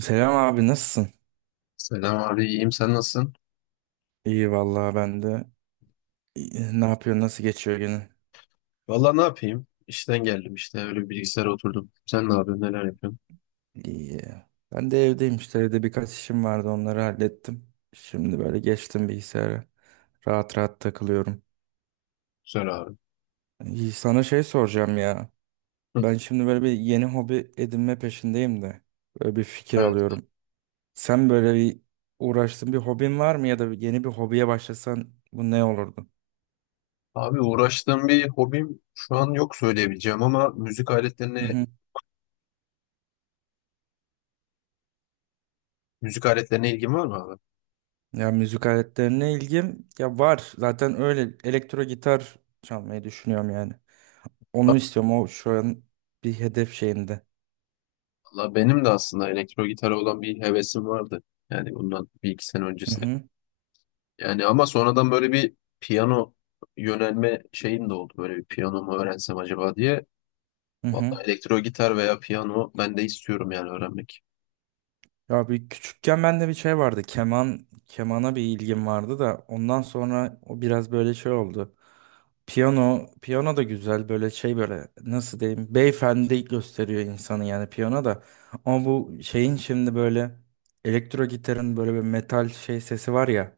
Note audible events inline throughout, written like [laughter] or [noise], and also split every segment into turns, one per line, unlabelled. Selam abi, nasılsın?
Selam abi, iyiyim. Sen nasılsın?
İyi vallahi, ben de. İyi, ne yapıyor, nasıl geçiyor günün?
Valla ne yapayım? İşten geldim işte. Öyle bir bilgisayara oturdum. Sen ne yapıyorsun? Neler yapıyorsun?
İyi. Ben de evdeyim işte, evde birkaç işim vardı, onları hallettim. Şimdi böyle geçtim bilgisayara. Rahat rahat takılıyorum.
Güzel abi.
İyi, sana şey soracağım ya.
Hı.
Ben şimdi böyle bir yeni hobi edinme peşindeyim de. Böyle bir fikir
Evet.
alıyorum. Sen böyle bir uğraştığın bir hobin var mı, ya da yeni bir hobiye başlasan bu ne olurdu?
Abi uğraştığım bir hobim şu an yok söyleyebileceğim ama müzik aletlerine ilgim var mı abi?
Ya müzik aletlerine ilgim ya var. Zaten öyle elektro gitar çalmayı düşünüyorum yani. Onu istiyorum. O şu an bir hedef şeyimde.
Valla benim de aslında elektro gitara olan bir hevesim vardı. Yani bundan bir iki sene
Hı
öncesine.
hı.
Yani ama sonradan böyle bir piyano yönelme şeyim de oldu. Böyle bir piyano mu öğrensem acaba diye.
Hı hı.
Valla elektro gitar veya piyano ben de istiyorum yani öğrenmek.
Ya bir küçükken bende bir şey vardı. Keman, kemana bir ilgim vardı da, ondan sonra o biraz böyle şey oldu. Piyano, piyano da güzel, böyle şey, böyle nasıl diyeyim, beyefendi gösteriyor insanı yani piyano da. Ama bu şeyin şimdi böyle elektro gitarın böyle bir metal şey sesi var ya.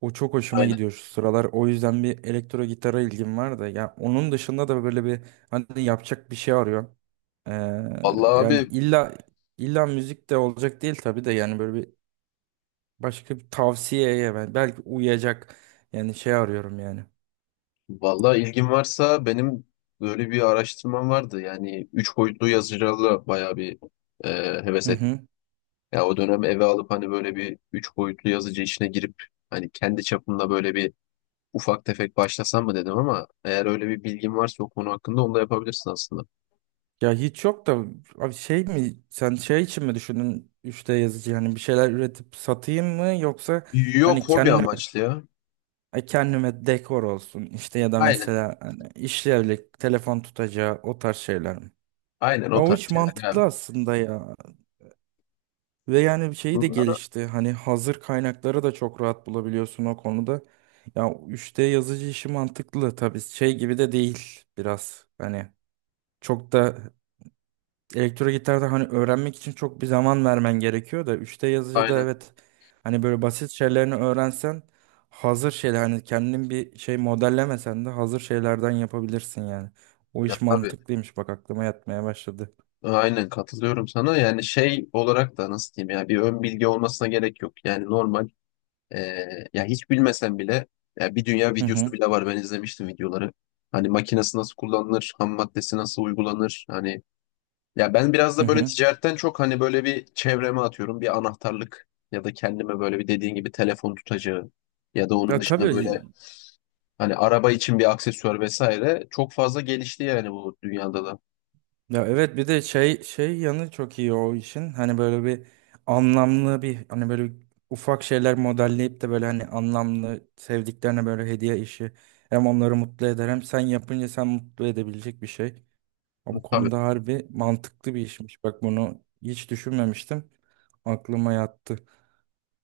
O çok hoşuma gidiyor şu sıralar. O yüzden bir elektro gitara ilgim var da. Ya onun dışında da böyle bir hani yapacak bir şey arıyorum. Ee,
Vallahi
yani
abi,
illa illa müzik de olacak değil tabii de, yani böyle bir başka bir tavsiyeye ben belki uyacak, yani şey arıyorum yani.
vallahi ilgin varsa benim böyle bir araştırmam vardı. Yani üç boyutlu yazıcılarla bayağı bir e, heves
Hı
ettim.
hı.
Ya o dönem eve alıp hani böyle bir üç boyutlu yazıcı işine girip hani kendi çapımda böyle bir ufak tefek başlasam mı dedim ama eğer öyle bir bilgin varsa o konu hakkında onu da yapabilirsin aslında.
Ya hiç yok da, abi şey mi, sen şey için mi düşündün 3D yazıcı, yani bir şeyler üretip satayım mı, yoksa hani
Yok hobi
kendi,
amaçlı ya.
ay, kendime dekor olsun işte, ya da
Aynen.
mesela hani işlevlik telefon tutacağı, o tarz şeyler mi?
Aynen
Ya
o
o
tarz
hiç
şeyler yani.
mantıklı aslında ya. Ve yani bir şeyi
Bu
de gelişti. Hani hazır kaynakları da çok rahat bulabiliyorsun o konuda. Ya 3D yazıcı işi mantıklı tabii, şey gibi de değil biraz. Hani çok da elektro gitarda hani öğrenmek için çok bir zaman vermen gerekiyor da, üçte d yazıcıda,
Aynen.
evet, hani böyle basit şeylerini öğrensen, hazır şeyler, hani kendin bir şey modellemesen de hazır şeylerden yapabilirsin yani. O
Ya
iş
tabii.
mantıklıymış, bak aklıma yatmaya başladı.
Aynen katılıyorum sana. Yani şey olarak da nasıl diyeyim ya bir ön bilgi olmasına gerek yok. Yani normal. Ee, Ya hiç bilmesen bile ya bir dünya
Hı
videosu
hı,
bile var. Ben izlemiştim videoları. Hani makinesi nasıl kullanılır, ham maddesi nasıl uygulanır. Hani ya ben biraz
hı
da böyle
hı.
ticaretten çok hani böyle bir çevreme atıyorum. Bir anahtarlık ya da kendime böyle bir dediğin gibi telefon tutacağı ya da onun
Ya
dışında böyle
tabii.
hani araba için bir aksesuar vesaire çok fazla gelişti yani bu dünyada da.
Ya evet, bir de şey yanı çok iyi o işin. Hani böyle bir anlamlı bir, hani böyle ufak şeyler modelleyip de, böyle hani anlamlı sevdiklerine böyle hediye işi. Hem onları mutlu eder, hem sen yapınca sen mutlu edebilecek bir şey. Ama bu
Tabii.
konuda harbi mantıklı bir işmiş. Bak, bunu hiç düşünmemiştim. Aklıma yattı.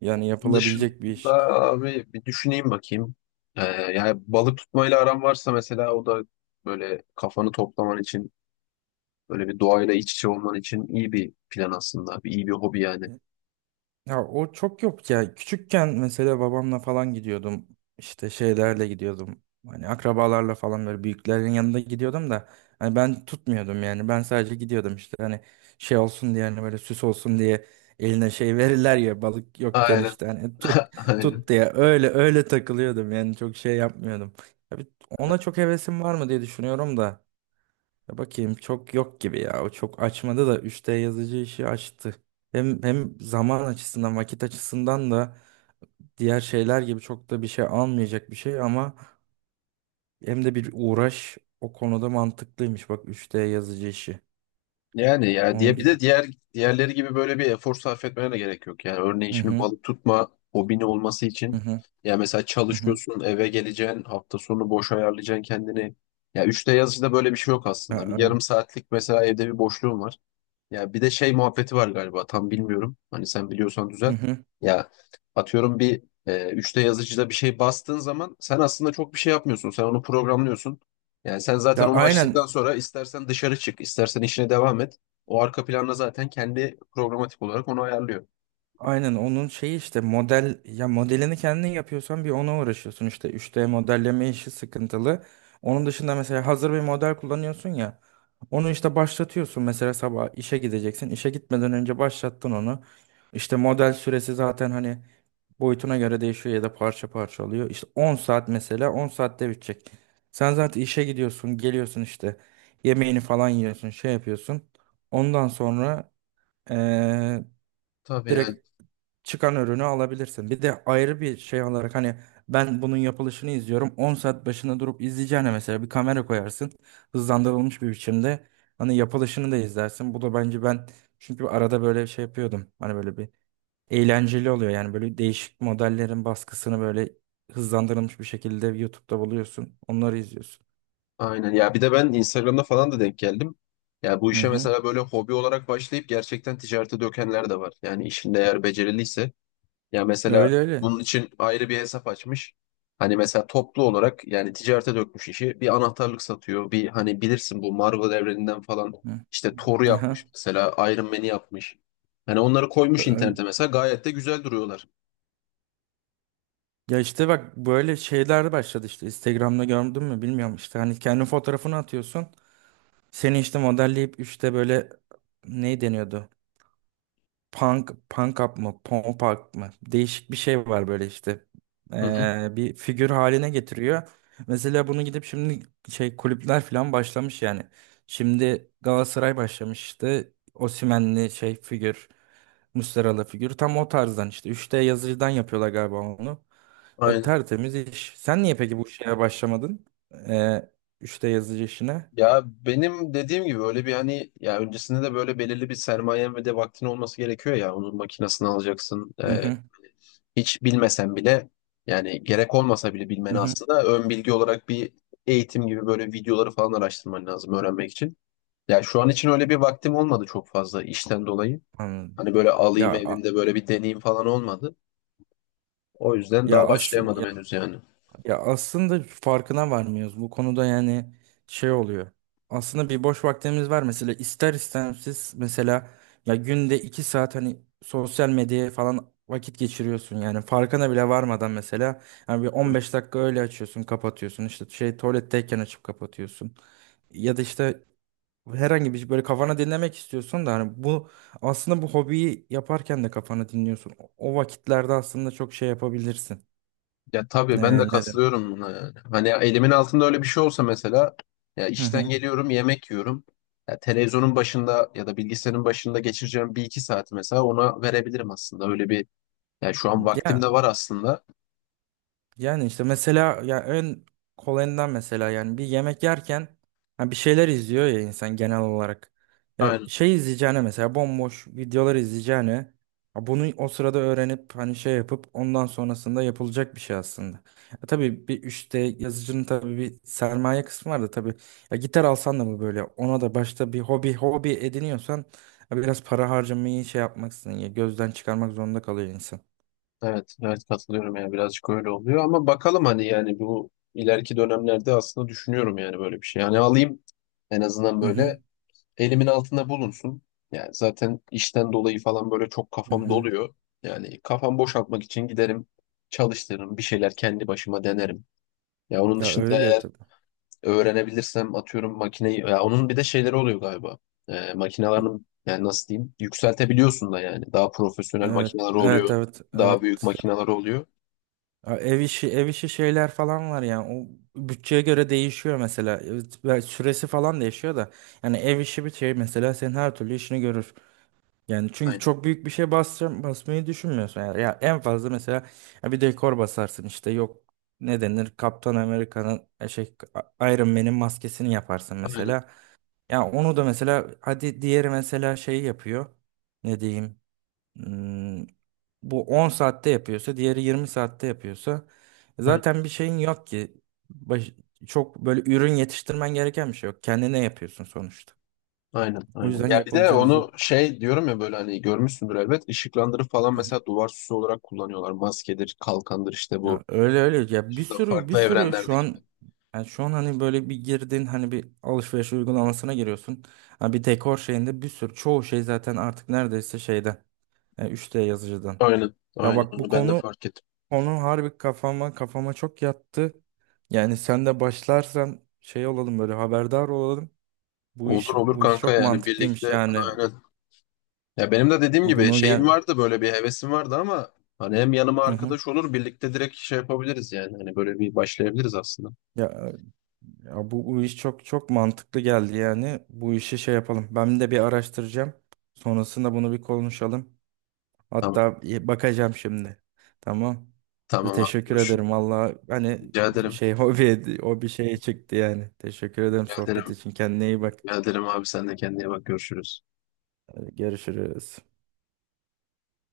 Yani
Bunun
yapılabilecek bir
dışında
iş.
abi bir düşüneyim bakayım. Yani balık tutmayla aram varsa mesela o da böyle kafanı toplaman için. Böyle bir doğayla iç içe olman için iyi bir plan aslında. Bir, iyi bir hobi yani.
Ya o çok yok ya. Küçükken mesela babamla falan gidiyordum. İşte şeylerle gidiyordum. Hani akrabalarla falan, böyle büyüklerin yanında gidiyordum da, hani ben tutmuyordum yani. Ben sadece gidiyordum işte, hani şey olsun diye, hani böyle süs olsun diye eline şey verirler ya, balık yokken
Aynen.
işte hani tut
[laughs]
tut
Aynen.
diye, öyle öyle takılıyordum yani, çok şey yapmıyordum. Tabii ona çok hevesim var mı diye düşünüyorum da. Ya bakayım, çok yok gibi ya. O çok açmadı da, 3D yazıcı işi açtı. Hem zaman açısından, vakit açısından da diğer şeyler gibi çok da bir şey almayacak bir şey, ama hem de bir uğraş, o konuda mantıklıymış. Bak, 3D yazıcı işi.
Yani ya
Onu
diye bir
güzel.
de diğer diğerleri gibi böyle bir efor sarf etmene de gerek yok. Yani örneğin
Hı
şimdi
hı.
balık tutma hobini olması için
Hı hı.
ya mesela
Hı hı. Hı hı.
çalışıyorsun, eve geleceksin, hafta sonu boş ayarlayacaksın kendini. Ya üçte yazıcıda böyle bir şey yok
Ya,
aslında. Bir
ay-
yarım saatlik mesela evde bir boşluğum var. Ya bir de şey muhabbeti var galiba tam bilmiyorum. Hani sen biliyorsan
hı
düzelt.
hı.
Ya atıyorum bir 3D yazıcıda bir şey bastığın zaman sen aslında çok bir şey yapmıyorsun. Sen onu programlıyorsun. Yani sen zaten
Ya
onu
aynen.
açtıktan sonra istersen dışarı çık, istersen işine devam et. O arka planda zaten kendi programatik olarak onu ayarlıyor.
Aynen onun şeyi işte, model, ya modelini kendin yapıyorsan bir ona uğraşıyorsun işte, 3D modelleme işi sıkıntılı. Onun dışında mesela hazır bir model kullanıyorsun, ya onu işte başlatıyorsun, mesela sabah işe gideceksin, işe gitmeden önce başlattın onu. İşte model süresi zaten hani boyutuna göre değişiyor, ya da parça parça oluyor. İşte 10 saat mesela, 10 saatte bitecek. Sen zaten işe gidiyorsun, geliyorsun işte, yemeğini falan yiyorsun, şey yapıyorsun. Ondan sonra eee
Tabii yani.
direkt çıkan ürünü alabilirsin. Bir de ayrı bir şey olarak, hani ben bunun yapılışını izliyorum. 10 saat başına durup izleyeceğine, mesela bir kamera koyarsın. Hızlandırılmış bir biçimde hani yapılışını da izlersin. Bu da bence ben, çünkü arada böyle şey yapıyordum. Hani böyle bir eğlenceli oluyor. Yani böyle değişik modellerin baskısını böyle hızlandırılmış bir şekilde YouTube'da buluyorsun. Onları izliyorsun.
Aynen, ya bir de ben Instagram'da falan da denk geldim. Ya bu
Hı
işe
hı.
mesela böyle hobi olarak başlayıp gerçekten ticarete dökenler de var. Yani işinde eğer beceriliyse. Ya mesela
Öyle öyle.
bunun için ayrı bir hesap açmış. Hani mesela toplu olarak yani ticarete dökmüş işi. Bir anahtarlık satıyor. Bir hani bilirsin bu Marvel evreninden falan
Hı.
işte Thor'u yapmış
Aha.
mesela Iron Man'i yapmış. Hani onları koymuş
Öyle.
internete mesela gayet de güzel duruyorlar.
Ya işte bak, böyle şeyler başladı işte, Instagram'da gördün mü bilmiyorum, işte hani kendi fotoğrafını atıyorsun. Seni işte modelleyip, işte böyle ne deniyordu? Punk, punk up mı? Pump up mı? Değişik bir şey var böyle işte.
Hı hı.
Bir figür haline getiriyor. Mesela bunu gidip şimdi şey kulüpler falan başlamış yani. Şimdi Galatasaray başlamış işte. Osimhen'li şey figür. Muslera'lı figür. Tam o tarzdan işte. 3D yazıcıdan yapıyorlar galiba onu. E,
Aynen.
tertemiz iş. Sen niye peki bu şeye başlamadın? E, 3 yazıcı işine.
Ya benim dediğim gibi öyle bir hani ya öncesinde de böyle belirli bir sermayen ve de vaktin olması gerekiyor ya onun makinesini alacaksın.
Hı hı,
Hiç bilmesen bile yani gerek olmasa bile
hı
bilmeni
hı.
aslında ön bilgi olarak bir eğitim gibi böyle videoları falan araştırman lazım öğrenmek için. Ya şu an için öyle bir vaktim olmadı çok fazla işten dolayı.
Anladım.
Hani böyle
Ya
alayım
a-
evimde böyle bir deneyim falan olmadı. O yüzden
ya
daha
aslında
başlayamadım
ya,
henüz yani.
ya aslında farkına varmıyoruz. Bu konuda yani şey oluyor. Aslında bir boş vaktimiz var mesela, ister istemsiz mesela, ya günde 2 saat hani sosyal medyaya falan vakit geçiriyorsun yani, farkına bile varmadan mesela, yani bir 15 dakika öyle açıyorsun, kapatıyorsun işte, şey tuvaletteyken açıp kapatıyorsun, ya da işte herhangi bir şey, böyle kafana dinlemek istiyorsun da, hani bu aslında bu hobiyi yaparken de kafana dinliyorsun. O o vakitlerde aslında çok şey yapabilirsin.
Ya tabii ben de
Neden?
katılıyorum buna yani. Hani elimin altında öyle bir şey olsa mesela ya
Hı
işten
hı.
geliyorum yemek yiyorum. Ya televizyonun başında ya da bilgisayarın başında geçireceğim bir iki saat mesela ona verebilirim aslında. Öyle bir yani şu an vaktim de
Ya,
var aslında.
yani işte mesela ya en kolayından, mesela yani bir yemek yerken ha bir şeyler izliyor ya insan genel olarak. Ya
Aynen.
şey izleyeceğine, mesela bomboş videolar izleyeceğine, ha bunu o sırada öğrenip hani şey yapıp, ondan sonrasında yapılacak bir şey aslında. Ya tabii bir, işte yazıcının tabii bir sermaye kısmı var da tabii, ya gitar alsan da mı böyle, ona da başta bir hobi ediniyorsan ya biraz para harcamayı şey yapmaksın ya, gözden çıkarmak zorunda kalıyor insan.
Evet, evet katılıyorum ya birazcık öyle oluyor ama bakalım hani yani bu ileriki dönemlerde aslında düşünüyorum yani böyle bir şey. Yani alayım en azından
Hı
böyle
hı.
elimin altında bulunsun. Yani zaten işten dolayı falan böyle çok
Hı
kafam
hı.
doluyor. Yani kafam boşaltmak için giderim, çalıştırırım, bir şeyler kendi başıma denerim. Ya onun
Ya
dışında
öyle
eğer
tabii.
öğrenebilirsem atıyorum makineyi ya onun bir de şeyleri oluyor galiba. Makinelerin yani nasıl diyeyim yükseltebiliyorsun da yani daha profesyonel
Evet,
makineler oluyor.
evet, evet,
Daha büyük
evet.
makineler oluyor.
Ya, ev işi, ev işi şeyler falan var yani. O bütçeye göre değişiyor mesela. Evet, ve süresi falan değişiyor da. Yani ev işi bir şey mesela senin her türlü işini görür. Yani çünkü
Aynen.
çok büyük bir şey basacağım, basmayı düşünmüyorsun yani. Ya en fazla mesela ya bir dekor basarsın işte, yok ne denir, Kaptan Amerika'nın, şey, Iron Man'in maskesini yaparsın
Aynen.
mesela. Ya onu da mesela, hadi diğeri mesela şey yapıyor. Ne diyeyim? Hmm, bu 10 saatte yapıyorsa, diğeri 20 saatte yapıyorsa
Aynen.
zaten bir şeyin yok ki. Baş- çok böyle ürün yetiştirmen gereken bir şey yok. Kendine yapıyorsun sonuçta.
Aynen.
O
Aynen.
yüzden
Ya bir de
yapılabilecek,
onu şey diyorum ya böyle hani görmüşsündür elbet. Işıklandırı falan mesela duvar süsü olarak kullanıyorlar. Maskedir, kalkandır işte bu
ya öyle öyle, ya bir
dışında
sürü bir
farklı
sürü şu
evrenlerdeki film.
an, yani şu an hani böyle bir girdin, hani bir alışveriş uygulamasına giriyorsun. Ha bir dekor şeyinde bir sürü, çoğu şey zaten artık neredeyse şeyden. Yani 3D yazıcıdan.
Aynen.
Ya
Aynen
bak bu
onu ben de
konu,
fark ettim.
konu harbi kafama çok yattı. Yani sen de başlarsan şey olalım, böyle haberdar olalım. Bu iş,
Olur olur
bu iş
kanka
çok
yani
mantıklıymış
birlikte
yani.
aynen. Ya benim de dediğim gibi
Bunu
şeyim
yani,
vardı böyle bir hevesim vardı ama hani hem yanıma
hı hı.
arkadaş olur birlikte direkt şey yapabiliriz yani. Hani böyle bir başlayabiliriz aslında.
Ya, ya bu, bu iş çok çok mantıklı geldi yani. Bu işi şey yapalım. Ben de bir araştıracağım. Sonrasında bunu bir konuşalım.
Tamam.
Hatta bakacağım şimdi. Tamam.
Tamam abi
Teşekkür
görüşürüz.
ederim. Valla hani
Rica ederim.
şey [laughs] hobi o bir şeye çıktı yani. Teşekkür ederim
Rica
sohbet
ederim.
için. Kendine iyi bak.
Rica ederim abi sen de kendine bak görüşürüz.
Hadi görüşürüz.